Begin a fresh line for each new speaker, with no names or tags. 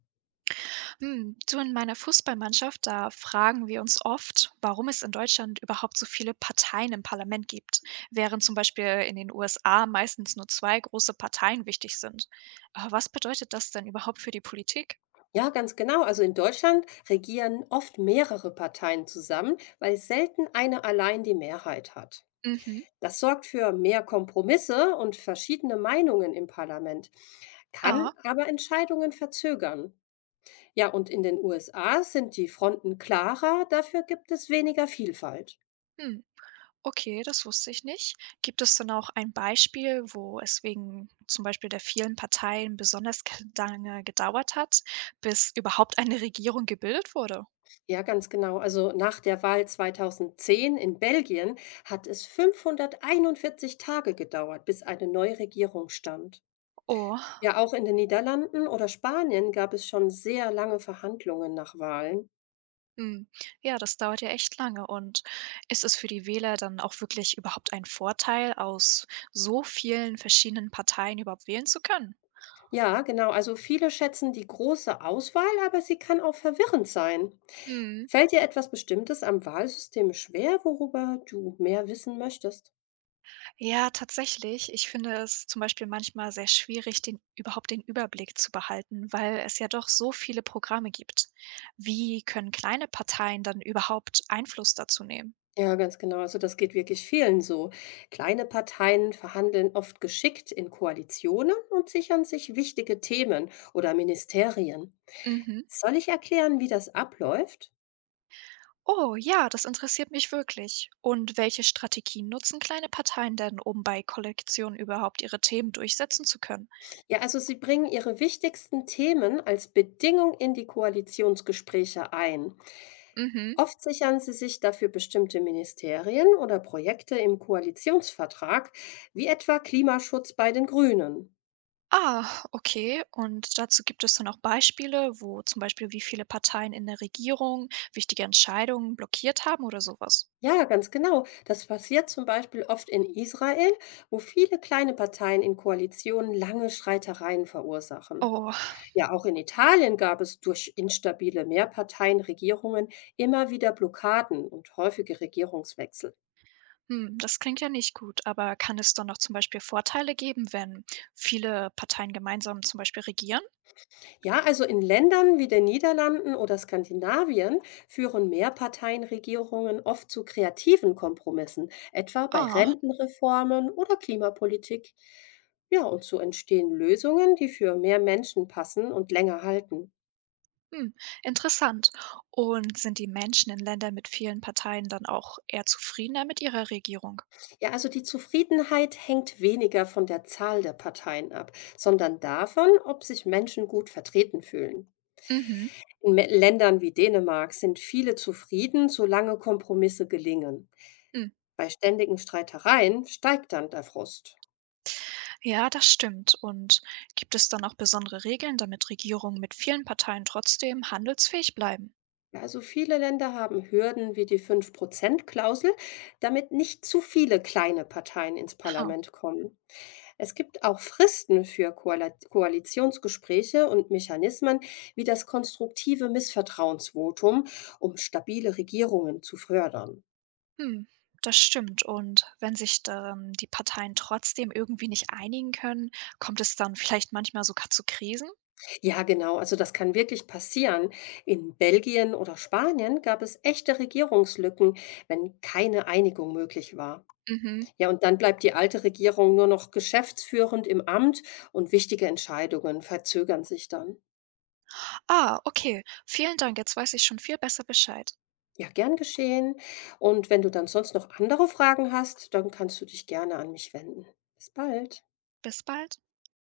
Hm, du, in meiner Fußballmannschaft, da fragen wir uns oft, warum es in Deutschland überhaupt so viele Parteien im Parlament gibt, während zum Beispiel in den USA meistens nur zwei große Parteien wichtig sind. Aber was bedeutet das denn überhaupt für die Politik?
Ja, ganz genau. Also in Deutschland regieren oft mehrere Parteien zusammen, weil selten eine allein die Mehrheit hat.
Mhm.
Das sorgt für mehr Kompromisse und verschiedene Meinungen im Parlament, kann
Ah,
aber Entscheidungen verzögern. Ja, und in den USA sind die Fronten klarer, dafür gibt es weniger Vielfalt.
hm. Okay, das wusste ich nicht. Gibt es dann auch ein Beispiel, wo es wegen zum Beispiel der vielen Parteien besonders lange gedauert hat, bis überhaupt eine Regierung gebildet wurde?
Ja, ganz genau. Also nach der Wahl 2010 in Belgien hat es 541 Tage gedauert, bis eine neue Regierung stand.
Oh.
Ja, auch in den Niederlanden oder Spanien gab es schon sehr lange Verhandlungen nach Wahlen.
Mhm. Ja, das dauert ja echt lange. Und ist es für die Wähler dann auch wirklich überhaupt ein Vorteil, aus so vielen verschiedenen Parteien überhaupt wählen zu können?
Ja, genau. Also viele schätzen die große Auswahl, aber sie kann auch verwirrend sein.
Mhm.
Fällt dir etwas Bestimmtes am Wahlsystem schwer, worüber du mehr wissen möchtest?
Ja, tatsächlich. Ich finde es zum Beispiel manchmal sehr schwierig, überhaupt den Überblick zu behalten, weil es ja doch so viele Programme gibt. Wie können kleine Parteien dann überhaupt Einfluss dazu nehmen?
Ja, ganz genau. Also das geht wirklich vielen so. Kleine Parteien verhandeln oft geschickt in Koalitionen und sichern sich wichtige Themen oder Ministerien.
Mhm.
Soll ich erklären, wie das abläuft?
Oh ja, das interessiert mich wirklich. Und welche Strategien nutzen kleine Parteien denn, um bei Kollektionen überhaupt ihre Themen durchsetzen zu können?
Ja, also sie bringen ihre wichtigsten Themen als Bedingung in die Koalitionsgespräche ein.
Mhm.
Oft sichern sie sich dafür bestimmte Ministerien oder Projekte im Koalitionsvertrag, wie etwa Klimaschutz bei den Grünen.
Ah, okay. Und dazu gibt es dann auch Beispiele, wo zum Beispiel wie viele Parteien in der Regierung wichtige Entscheidungen blockiert haben oder sowas.
Ja, ganz genau. Das passiert zum Beispiel oft in Israel, wo viele kleine Parteien in Koalitionen lange Streitereien verursachen.
Oh,
Ja, auch in Italien gab es durch instabile Mehrparteienregierungen immer wieder Blockaden und häufige Regierungswechsel.
hm, das klingt ja nicht gut, aber kann es dann noch zum Beispiel Vorteile geben, wenn viele Parteien gemeinsam zum Beispiel regieren?
Ja, also in Ländern wie den Niederlanden oder Skandinavien führen Mehrparteienregierungen oft zu kreativen Kompromissen, etwa bei
Ah.
Rentenreformen oder Klimapolitik. Ja, und so entstehen Lösungen, die für mehr Menschen passen und länger halten.
Hm, interessant. Und sind die Menschen in Ländern mit vielen Parteien dann auch eher zufriedener mit ihrer Regierung?
Ja, also die Zufriedenheit hängt weniger von der Zahl der Parteien ab, sondern davon, ob sich Menschen gut vertreten fühlen.
Mhm.
In Ländern wie Dänemark sind viele zufrieden, solange Kompromisse gelingen.
Hm.
Bei ständigen Streitereien steigt dann der Frust.
Ja, das stimmt. Und gibt es dann auch besondere Regeln, damit Regierungen mit vielen Parteien trotzdem handelsfähig bleiben?
Also viele Länder haben Hürden wie die 5% klausel, damit nicht zu viele kleine Parteien ins
Ha.
Parlament kommen. Es gibt auch Fristen für Koalitionsgespräche und Mechanismen wie das konstruktive Missvertrauensvotum, um stabile Regierungen zu fördern.
Hm. Das stimmt. Und wenn sich dann die Parteien trotzdem irgendwie nicht einigen können, kommt es dann vielleicht manchmal sogar zu Krisen?
Ja, genau, also das kann wirklich passieren. In Belgien oder Spanien gab es echte Regierungslücken, wenn keine Einigung möglich war.
Mhm.
Ja, und dann bleibt die alte Regierung nur noch geschäftsführend im Amt und wichtige Entscheidungen verzögern sich dann.
Ah, okay. Vielen Dank. Jetzt weiß ich schon viel besser Bescheid.
Ja, gern geschehen. Und wenn du dann sonst noch andere Fragen hast, dann kannst du dich gerne an mich wenden. Bis bald.
Bis bald.